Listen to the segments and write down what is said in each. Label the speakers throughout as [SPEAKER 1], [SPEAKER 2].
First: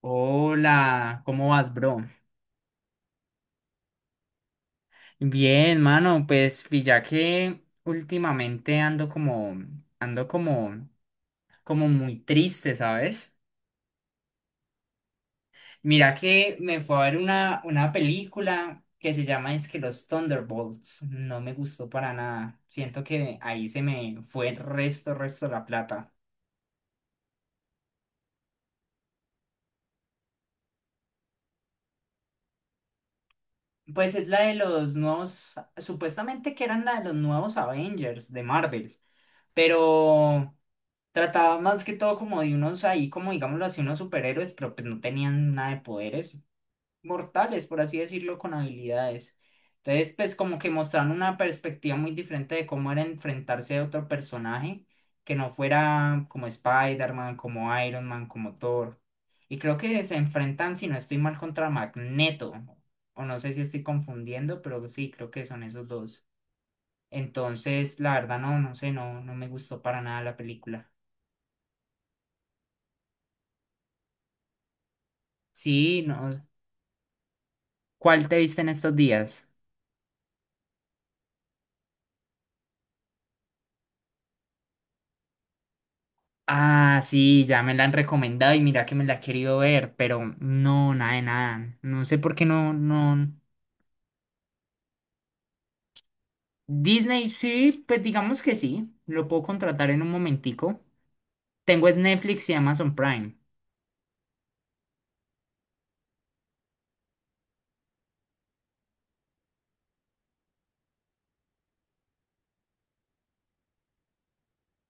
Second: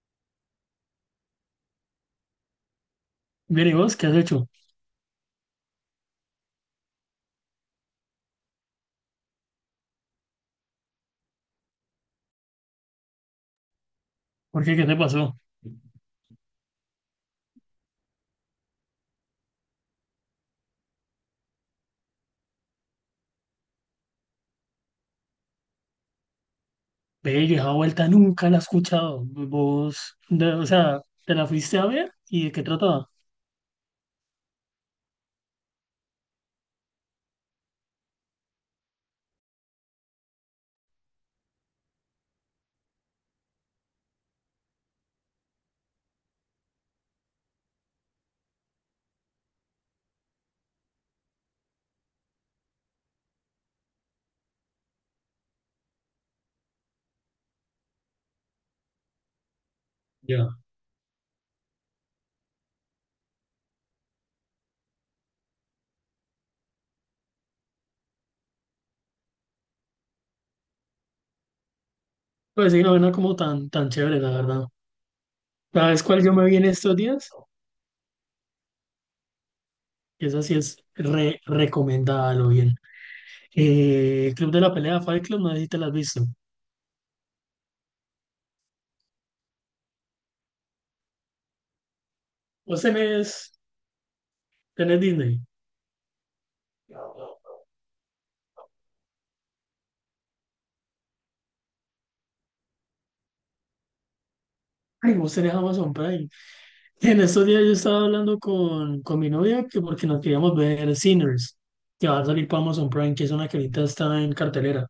[SPEAKER 1] Hola, ¿cómo vas, bro?
[SPEAKER 2] Bien, ¿y vos qué has hecho?
[SPEAKER 1] Bien, mano, pues pilla que últimamente ando como, como muy triste, ¿sabes?
[SPEAKER 2] ¿Por qué? ¿Qué te pasó?
[SPEAKER 1] Mira que me fue a ver una película que se llama es que Los Thunderbolts. No me gustó para nada. Siento que ahí se me fue el resto de la plata.
[SPEAKER 2] ¡Bello! Esa vuelta nunca la he escuchado. Vos, o sea, ¿te la fuiste a ver? ¿Y de qué trataba?
[SPEAKER 1] Pues es la de los nuevos, supuestamente que eran la de los nuevos Avengers de Marvel, pero trataba más que todo como de unos ahí, como digámoslo así, unos superhéroes, pero pues no tenían nada de poderes mortales, por así decirlo, con habilidades. Entonces, pues como que mostraron una perspectiva muy diferente de cómo era enfrentarse a otro personaje que no fuera como Spider-Man, como Iron Man, como Thor. Y creo que se
[SPEAKER 2] Ya.
[SPEAKER 1] enfrentan, si no estoy mal, contra Magneto. O no sé si estoy confundiendo, pero sí, creo que son esos dos. Entonces, la verdad, no, no sé, no, no me gustó para nada la película.
[SPEAKER 2] Pues sí, no era como tan, tan chévere, la verdad.
[SPEAKER 1] Sí,
[SPEAKER 2] ¿Sabes cuál yo
[SPEAKER 1] no.
[SPEAKER 2] me vi en estos días?
[SPEAKER 1] ¿Cuál te viste en estos días?
[SPEAKER 2] Que esa sí es re recomendada, lo bien. Club de la Pelea, Fight Club, no sé si te la has visto.
[SPEAKER 1] Ah, sí, ya me la han recomendado y mira que me la he querido ver, pero no, nada de nada. No sé por qué no,
[SPEAKER 2] Vos
[SPEAKER 1] no.
[SPEAKER 2] tenés, tenés Disney.
[SPEAKER 1] Disney sí, pues digamos que sí, lo puedo contratar en un momentico. Tengo es Netflix y Amazon Prime.
[SPEAKER 2] Ay, vos tenés Amazon Prime. En estos días yo estaba hablando con mi novia que porque nos queríamos ver Sinners, que va a salir para Amazon Prime, que es una que ahorita está en cartelera.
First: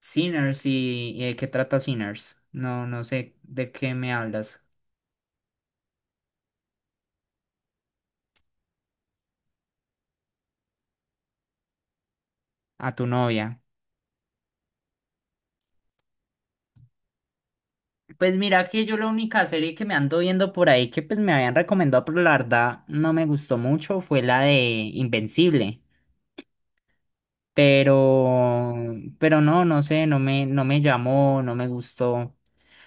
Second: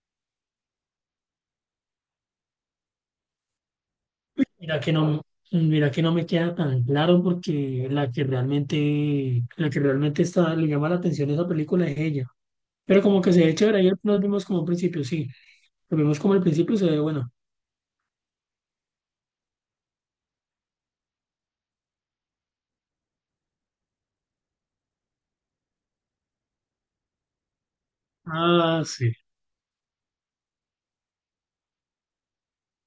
[SPEAKER 1] Sinners y ¿de qué trata Sinners? No, no sé de qué me hablas.
[SPEAKER 2] Mira que no, mira que no me queda tan claro porque la que realmente está, le llama la atención a esa película es ella.
[SPEAKER 1] A
[SPEAKER 2] Pero
[SPEAKER 1] tu
[SPEAKER 2] como que se
[SPEAKER 1] novia.
[SPEAKER 2] ve chévere, ayer nos vimos como al principio, sí. Nos vimos como al principio y se ve bueno.
[SPEAKER 1] Pues mira que yo la única serie que me ando viendo por ahí que pues me habían recomendado, pero la verdad no me gustó mucho, fue la de Invencible. Pero,
[SPEAKER 2] Ah, sí.
[SPEAKER 1] pero no, no sé, no me llamó, no me gustó.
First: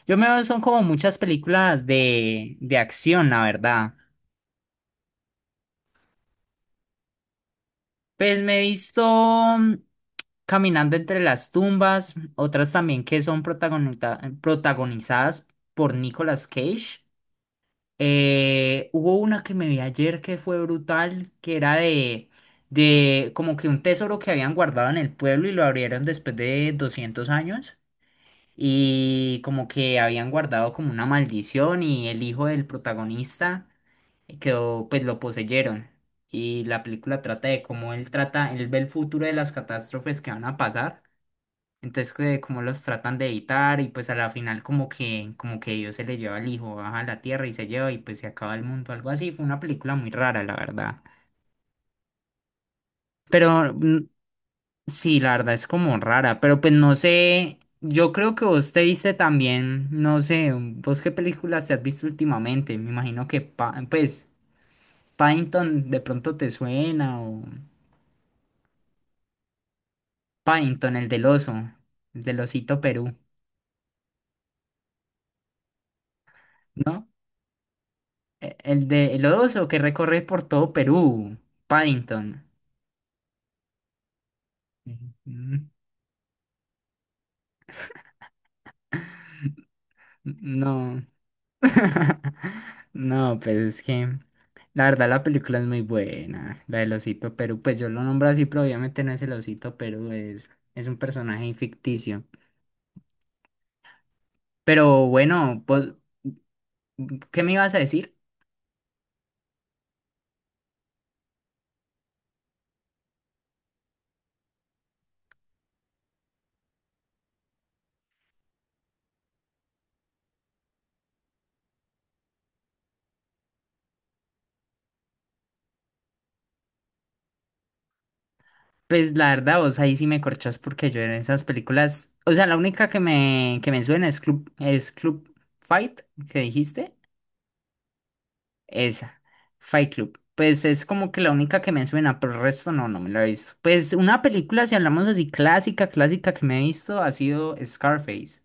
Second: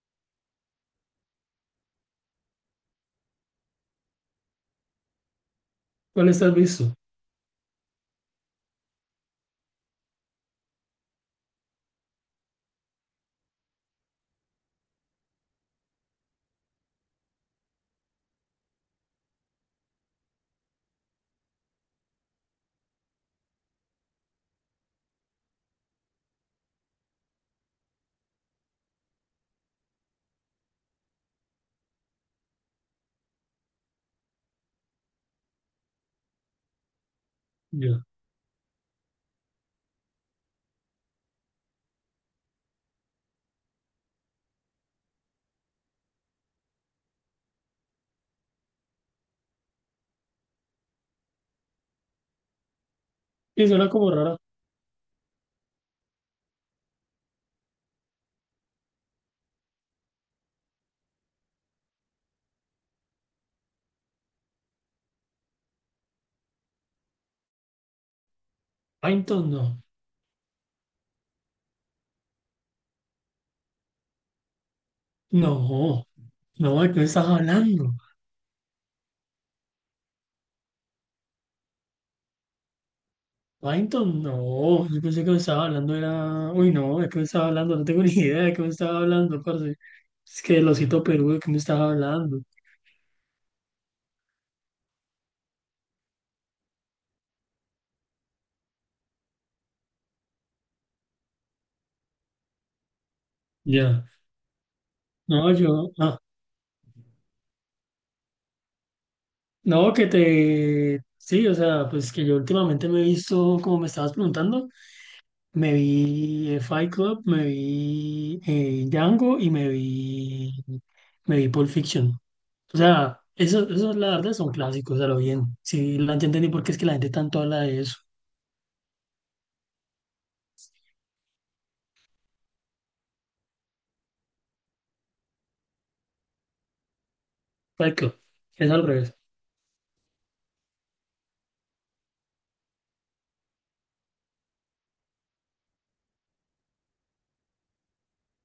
[SPEAKER 1] Yo me veo, son como muchas películas de acción, la verdad.
[SPEAKER 2] ¿Cuál estás visto?
[SPEAKER 1] Pues me he visto mm, Caminando entre las tumbas, otras también que son protagonizadas por Nicolas Cage. Hubo una que me vi ayer que fue brutal, que era de como que un tesoro que habían guardado en el pueblo y lo abrieron después de 200 años y como que habían guardado como una maldición y el hijo del protagonista quedó, pues lo poseyeron. Y la película trata de cómo
[SPEAKER 2] Ya.
[SPEAKER 1] él trata, él ve el futuro de las catástrofes que van a pasar, entonces, que como los tratan de evitar y pues a la final como que Dios se le lleva al hijo, baja a la tierra y se lleva y pues se acaba el mundo, algo así. Fue una película muy rara, la verdad.
[SPEAKER 2] Y
[SPEAKER 1] Pero
[SPEAKER 2] suena como rara.
[SPEAKER 1] sí, la verdad es como rara, pero pues no sé, yo creo que vos te viste también, no sé, vos qué películas te has visto últimamente. Me imagino que pues Paddington de pronto te suena o
[SPEAKER 2] Python, no.
[SPEAKER 1] Paddington, el del oso, el del osito Perú,
[SPEAKER 2] No, no, ¿de qué
[SPEAKER 1] ¿no?
[SPEAKER 2] estás hablando?
[SPEAKER 1] El de el oso que recorre por todo Perú, Paddington.
[SPEAKER 2] Paddington, no, yo pensé que me estaba
[SPEAKER 1] Mm,
[SPEAKER 2] hablando, era. Uy, no, ¿de qué me estaba hablando? No tengo ni idea de qué me estaba hablando, parce. Es que el
[SPEAKER 1] No.
[SPEAKER 2] osito Perú, ¿de qué me estaba hablando?
[SPEAKER 1] No, pues es que la verdad la película es muy buena, la del Osito Perú, pues yo lo nombro así, pero obviamente no es el Osito Perú, es un personaje ficticio.
[SPEAKER 2] Ya.
[SPEAKER 1] Pero
[SPEAKER 2] No,
[SPEAKER 1] bueno,
[SPEAKER 2] yo.
[SPEAKER 1] vos,
[SPEAKER 2] Ah,
[SPEAKER 1] ¿qué me ibas a decir?
[SPEAKER 2] no, que te. Sí, o sea, pues que yo últimamente me he visto, como me estabas preguntando, me vi Fight Club, me vi Django y me vi. Me vi Pulp Fiction. O sea, eso la verdad son clásicos, a lo bien. Sí, la entendí porque es que la gente tanto habla de eso.
[SPEAKER 1] Pues la verdad vos ahí sí me corchás porque yo en esas películas, o sea, la única que me suena es Club Fight, que dijiste.
[SPEAKER 2] Exacto, es al revés.
[SPEAKER 1] Esa, Fight Club. Pues es como que la única que me suena, pero el resto no, no me la he visto. Pues una película, si hablamos así, clásica que me he visto, ha sido Scarface.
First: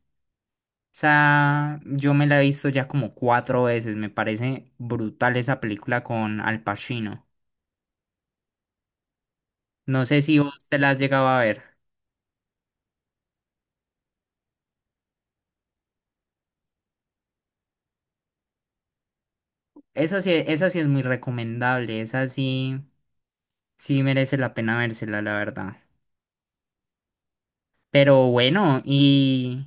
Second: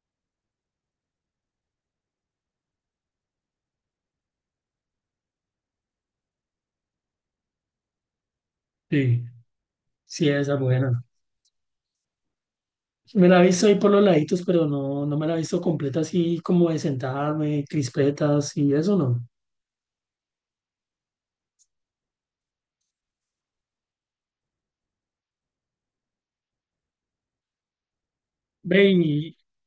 [SPEAKER 1] Esa, yo me la he visto ya como 4 veces. Me parece brutal esa película con Al Pacino.
[SPEAKER 2] Sí,
[SPEAKER 1] No sé
[SPEAKER 2] sí,
[SPEAKER 1] si
[SPEAKER 2] esa es
[SPEAKER 1] vos te la has
[SPEAKER 2] buena.
[SPEAKER 1] llegado a ver.
[SPEAKER 2] Me la he visto ahí por los laditos, pero no, no me la he visto completa así como de sentarme, crispetas y eso no.
[SPEAKER 1] Esa sí es muy recomendable. Esa sí, sí merece la pena vérsela, la verdad. Pero bueno,
[SPEAKER 2] Ve y
[SPEAKER 1] y...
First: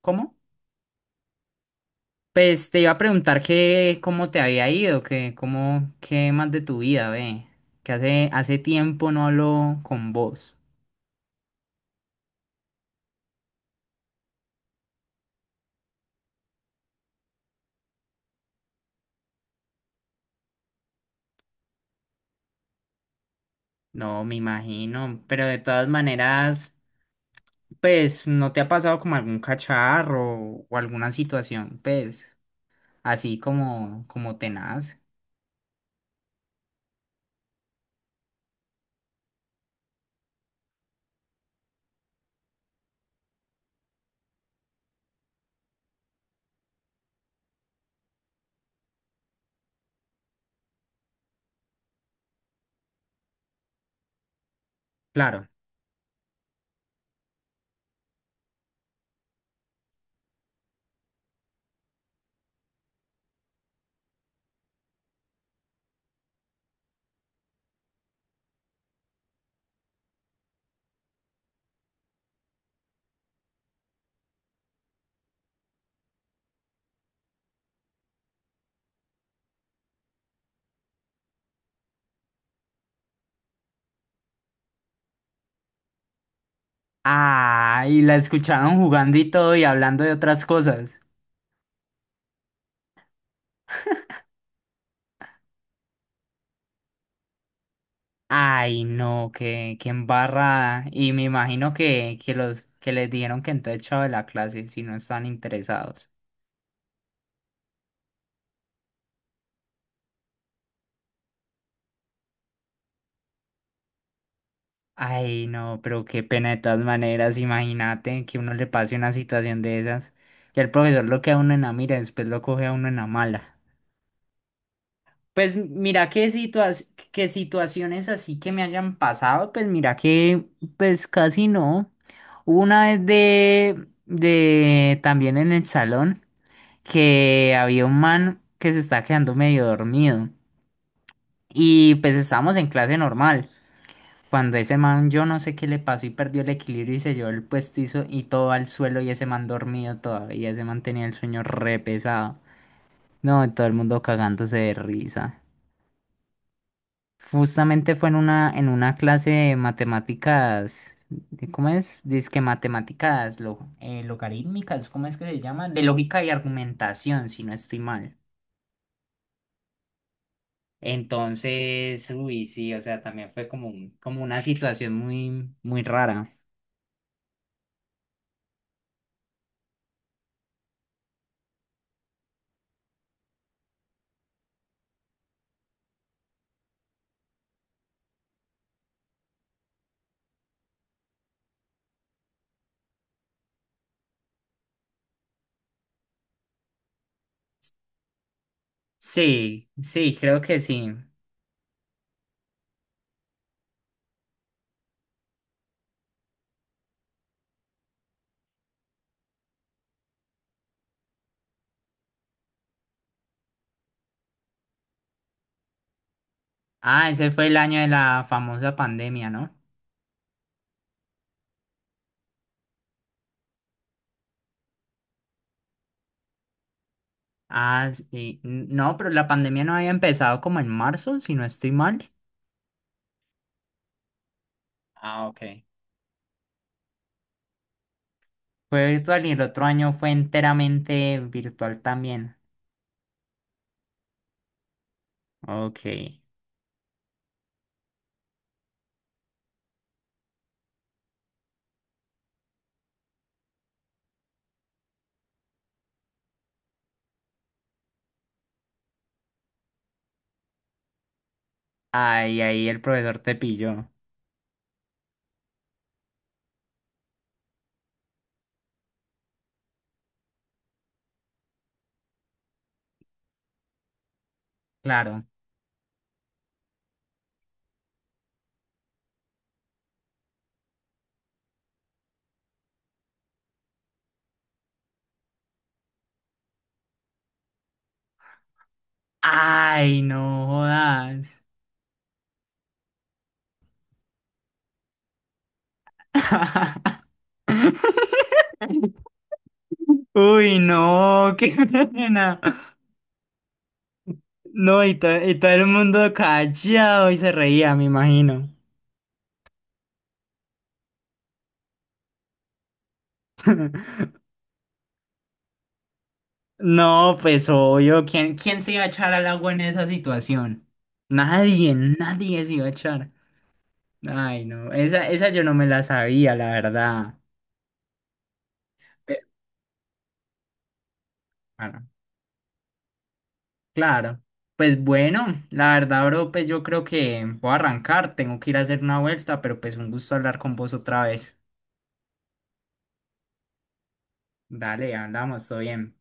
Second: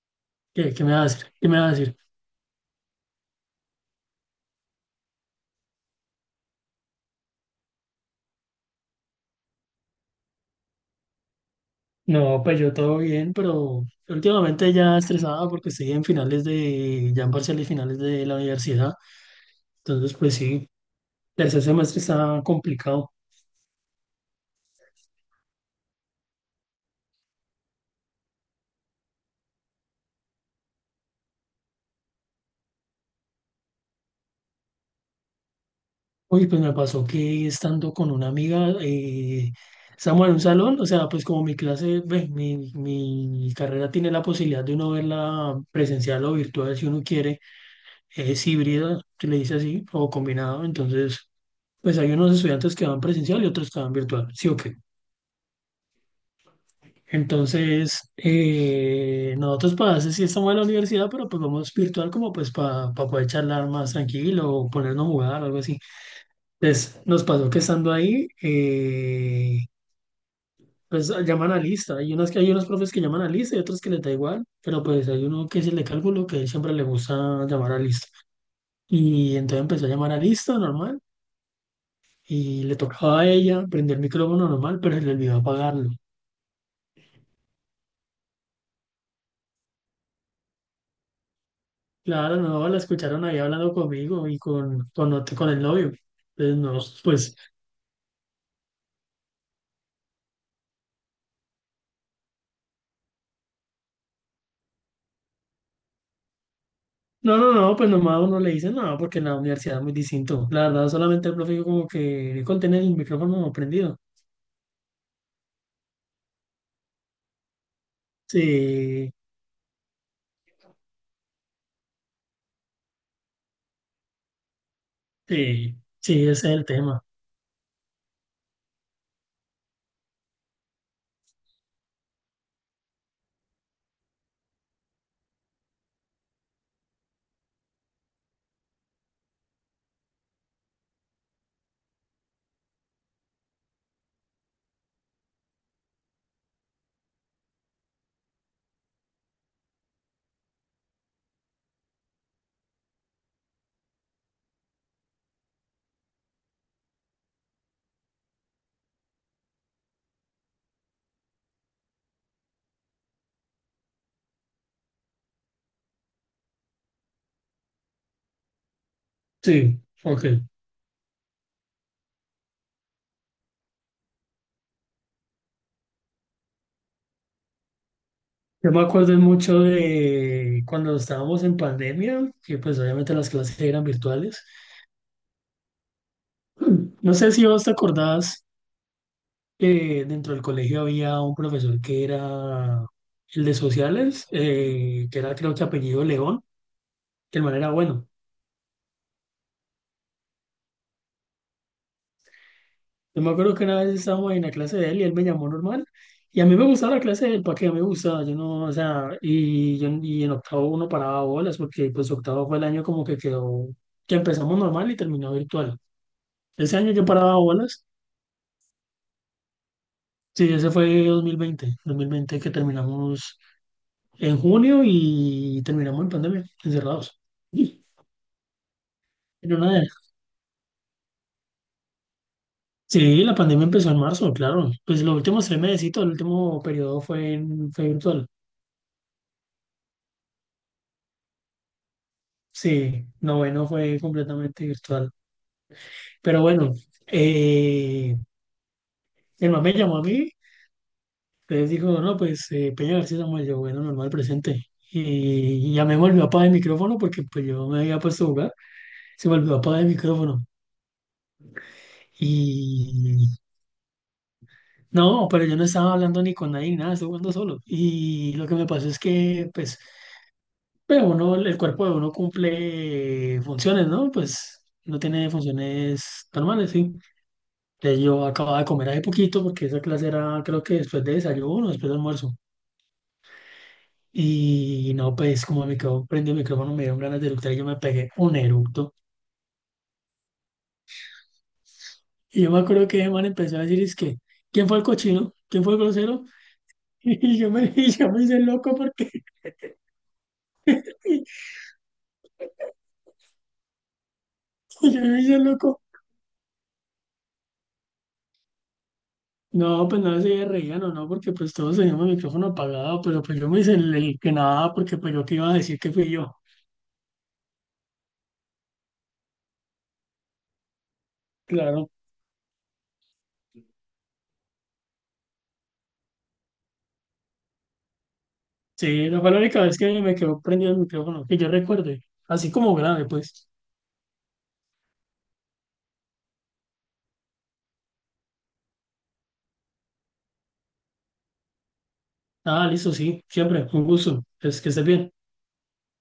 [SPEAKER 1] ¿Cómo?
[SPEAKER 2] ¿qué, qué me va a decir? ¿Qué me va a decir?
[SPEAKER 1] Pues te iba a preguntar que cómo te había ido, que cómo, qué más de tu vida, ve. Que hace tiempo no hablo con vos.
[SPEAKER 2] No, pues yo todo bien, pero últimamente ya estresada porque estoy en finales de, ya en parciales finales de la universidad. Entonces, pues sí, tercer semestre está complicado.
[SPEAKER 1] No, me imagino. Pero de todas maneras, pues, ¿no te ha pasado como algún cacharro o alguna situación, pues, así como, como tenaz?
[SPEAKER 2] Uy, pues me pasó que estando con una amiga, estamos en un salón, o sea, pues como mi clase, ve, mi carrera tiene la posibilidad de uno verla presencial o virtual si uno quiere, es híbrida, se le dice así, o combinado, entonces, pues hay unos estudiantes que van presencial y otros que van virtual, sí o qué.
[SPEAKER 1] Claro.
[SPEAKER 2] Entonces, nosotros para eso sí estamos en la universidad, pero pues vamos virtual como pues para poder charlar más tranquilo o ponernos a jugar, algo así. Entonces, nos pasó que estando ahí, pues llaman a lista. Hay unas que hay unos profes que llaman a lista y otros que les da igual, pero pues hay uno que es el de cálculo que él siempre le gusta llamar a lista. Y entonces empezó a llamar a lista normal y le tocaba a ella prender el micrófono normal, pero se le olvidó apagarlo.
[SPEAKER 1] Ah, y la escucharon jugando y todo y hablando de otras cosas.
[SPEAKER 2] Claro, no, la escucharon ahí hablando conmigo y con el novio. Entonces, no, pues,
[SPEAKER 1] Ay, no, qué embarrada. Y me imagino que los que les dijeron que entonces echado de la clase si no están interesados.
[SPEAKER 2] no, no, no, pues nomás uno le dice, no, porque en la universidad es muy distinto. La verdad, solamente el profe dijo como que con tener el micrófono prendido.
[SPEAKER 1] Ay, no, pero qué pena de todas maneras, imagínate que uno le pase una
[SPEAKER 2] Sí,
[SPEAKER 1] situación de esas. Y el profesor lo que a uno en la mira, después lo coge a uno en la mala. Pues
[SPEAKER 2] sí,
[SPEAKER 1] mira
[SPEAKER 2] sí,
[SPEAKER 1] qué
[SPEAKER 2] ese es el tema.
[SPEAKER 1] qué situaciones así que me hayan pasado, pues mira que pues casi no. Hubo una vez de también en el salón, que había un man que se estaba quedando medio dormido. Y pues estábamos en clase normal. Cuando ese man, yo no sé qué le pasó y perdió el equilibrio y se llevó el puestizo y todo al suelo y ese man dormido todavía. Ese man tenía el sueño re pesado. No, todo el mundo cagándose de risa. Justamente fue en una clase de matemáticas. ¿Cómo es? Dizque matemáticas lo, logarítmicas, ¿cómo es que se llama? De lógica y argumentación, si no estoy mal.
[SPEAKER 2] Sí, ok.
[SPEAKER 1] Entonces, uy, sí, o sea, también fue como, como una situación muy, muy rara.
[SPEAKER 2] Yo me acuerdo mucho de cuando estábamos en pandemia, que pues obviamente las clases eran virtuales. No sé si vos te acordás que dentro del colegio había un profesor que era el de sociales, que era creo que apellido León, que el man era bueno.
[SPEAKER 1] Sí, sí, creo que sí.
[SPEAKER 2] Yo me acuerdo que una vez estábamos en la clase de él y él me llamó normal. Y a mí me gustaba la clase de él, ¿para qué a mí me gustaba? Yo no, o sea, y, yo, y en octavo uno paraba bolas, porque pues octavo fue el año como que quedó, que empezamos normal y terminó virtual. Ese año yo
[SPEAKER 1] Ah, ese
[SPEAKER 2] paraba
[SPEAKER 1] fue el año
[SPEAKER 2] bolas,
[SPEAKER 1] de la famosa pandemia, ¿no?
[SPEAKER 2] sí, ese fue dos mil veinte que terminamos en junio y terminamos en pandemia, encerrados. Y-
[SPEAKER 1] Ah, sí. No, pero la
[SPEAKER 2] Pero
[SPEAKER 1] pandemia no
[SPEAKER 2] nada,
[SPEAKER 1] había empezado como en marzo, si no estoy mal.
[SPEAKER 2] sí, la pandemia empezó en marzo, claro. Pues los
[SPEAKER 1] Ah, ok.
[SPEAKER 2] últimos 3 meses, el último periodo fue virtual.
[SPEAKER 1] Fue virtual y el otro año fue enteramente virtual también.
[SPEAKER 2] Sí, noveno fue completamente virtual.
[SPEAKER 1] Ok.
[SPEAKER 2] Pero bueno, eh, el man me llamó a mí, entonces dijo, no, pues Peña García Samuel, yo, bueno, normal, presente. Y ya me volvió a apagar el micrófono porque pues yo me había puesto a jugar, se me olvidó apagar el micrófono.
[SPEAKER 1] Ay, ahí el profesor te
[SPEAKER 2] Y
[SPEAKER 1] pilló.
[SPEAKER 2] no, pero yo no estaba hablando ni con nadie, ni nada, estaba jugando solo. Y lo que me pasó es que, pues, pero uno, el cuerpo de uno cumple funciones, ¿no? Pues no
[SPEAKER 1] Claro.
[SPEAKER 2] tiene funciones normales, sí. Entonces yo acababa de comer hace poquito porque esa clase era creo que después de desayuno, después de almuerzo. Y no, pues como me quedó prendido el micrófono, me dieron ganas de eructar y yo me pegué un eructo.
[SPEAKER 1] Ay, no jodas.
[SPEAKER 2] Y yo me acuerdo que el man empezó a decir, es que, ¿quién fue el cochino? ¿Quién fue el grosero? Y yo me, y yo me hice loco porque,
[SPEAKER 1] Uy,
[SPEAKER 2] y
[SPEAKER 1] no, qué pena. No, y,
[SPEAKER 2] yo
[SPEAKER 1] to-
[SPEAKER 2] me
[SPEAKER 1] y
[SPEAKER 2] hice
[SPEAKER 1] todo el
[SPEAKER 2] loco.
[SPEAKER 1] mundo callado y se reía, me imagino.
[SPEAKER 2] No, pues no se reían o no, porque pues todos teníamos el micrófono apagado, pero pues yo me hice el que nada porque pues yo qué iba a decir que fui yo.
[SPEAKER 1] No, pues obvio, ¿ quién se iba a echar al agua en esa situación? Nadie,
[SPEAKER 2] Claro.
[SPEAKER 1] nadie se iba a echar. Ay, no, esa yo no me la sabía, la verdad.
[SPEAKER 2] Sí, no
[SPEAKER 1] Pero,
[SPEAKER 2] fue la única vez que me quedó prendido el micrófono, que yo
[SPEAKER 1] bueno,
[SPEAKER 2] recuerde, así como grave, pues.
[SPEAKER 1] claro. Pues bueno, la verdad, bro, pues yo creo que voy a arrancar, tengo que ir a hacer una vuelta, pero pues un gusto hablar con vos otra vez.
[SPEAKER 2] Ah, listo, sí, siempre, un gusto, es que estés
[SPEAKER 1] Dale,
[SPEAKER 2] bien.
[SPEAKER 1] hablamos, todo bien.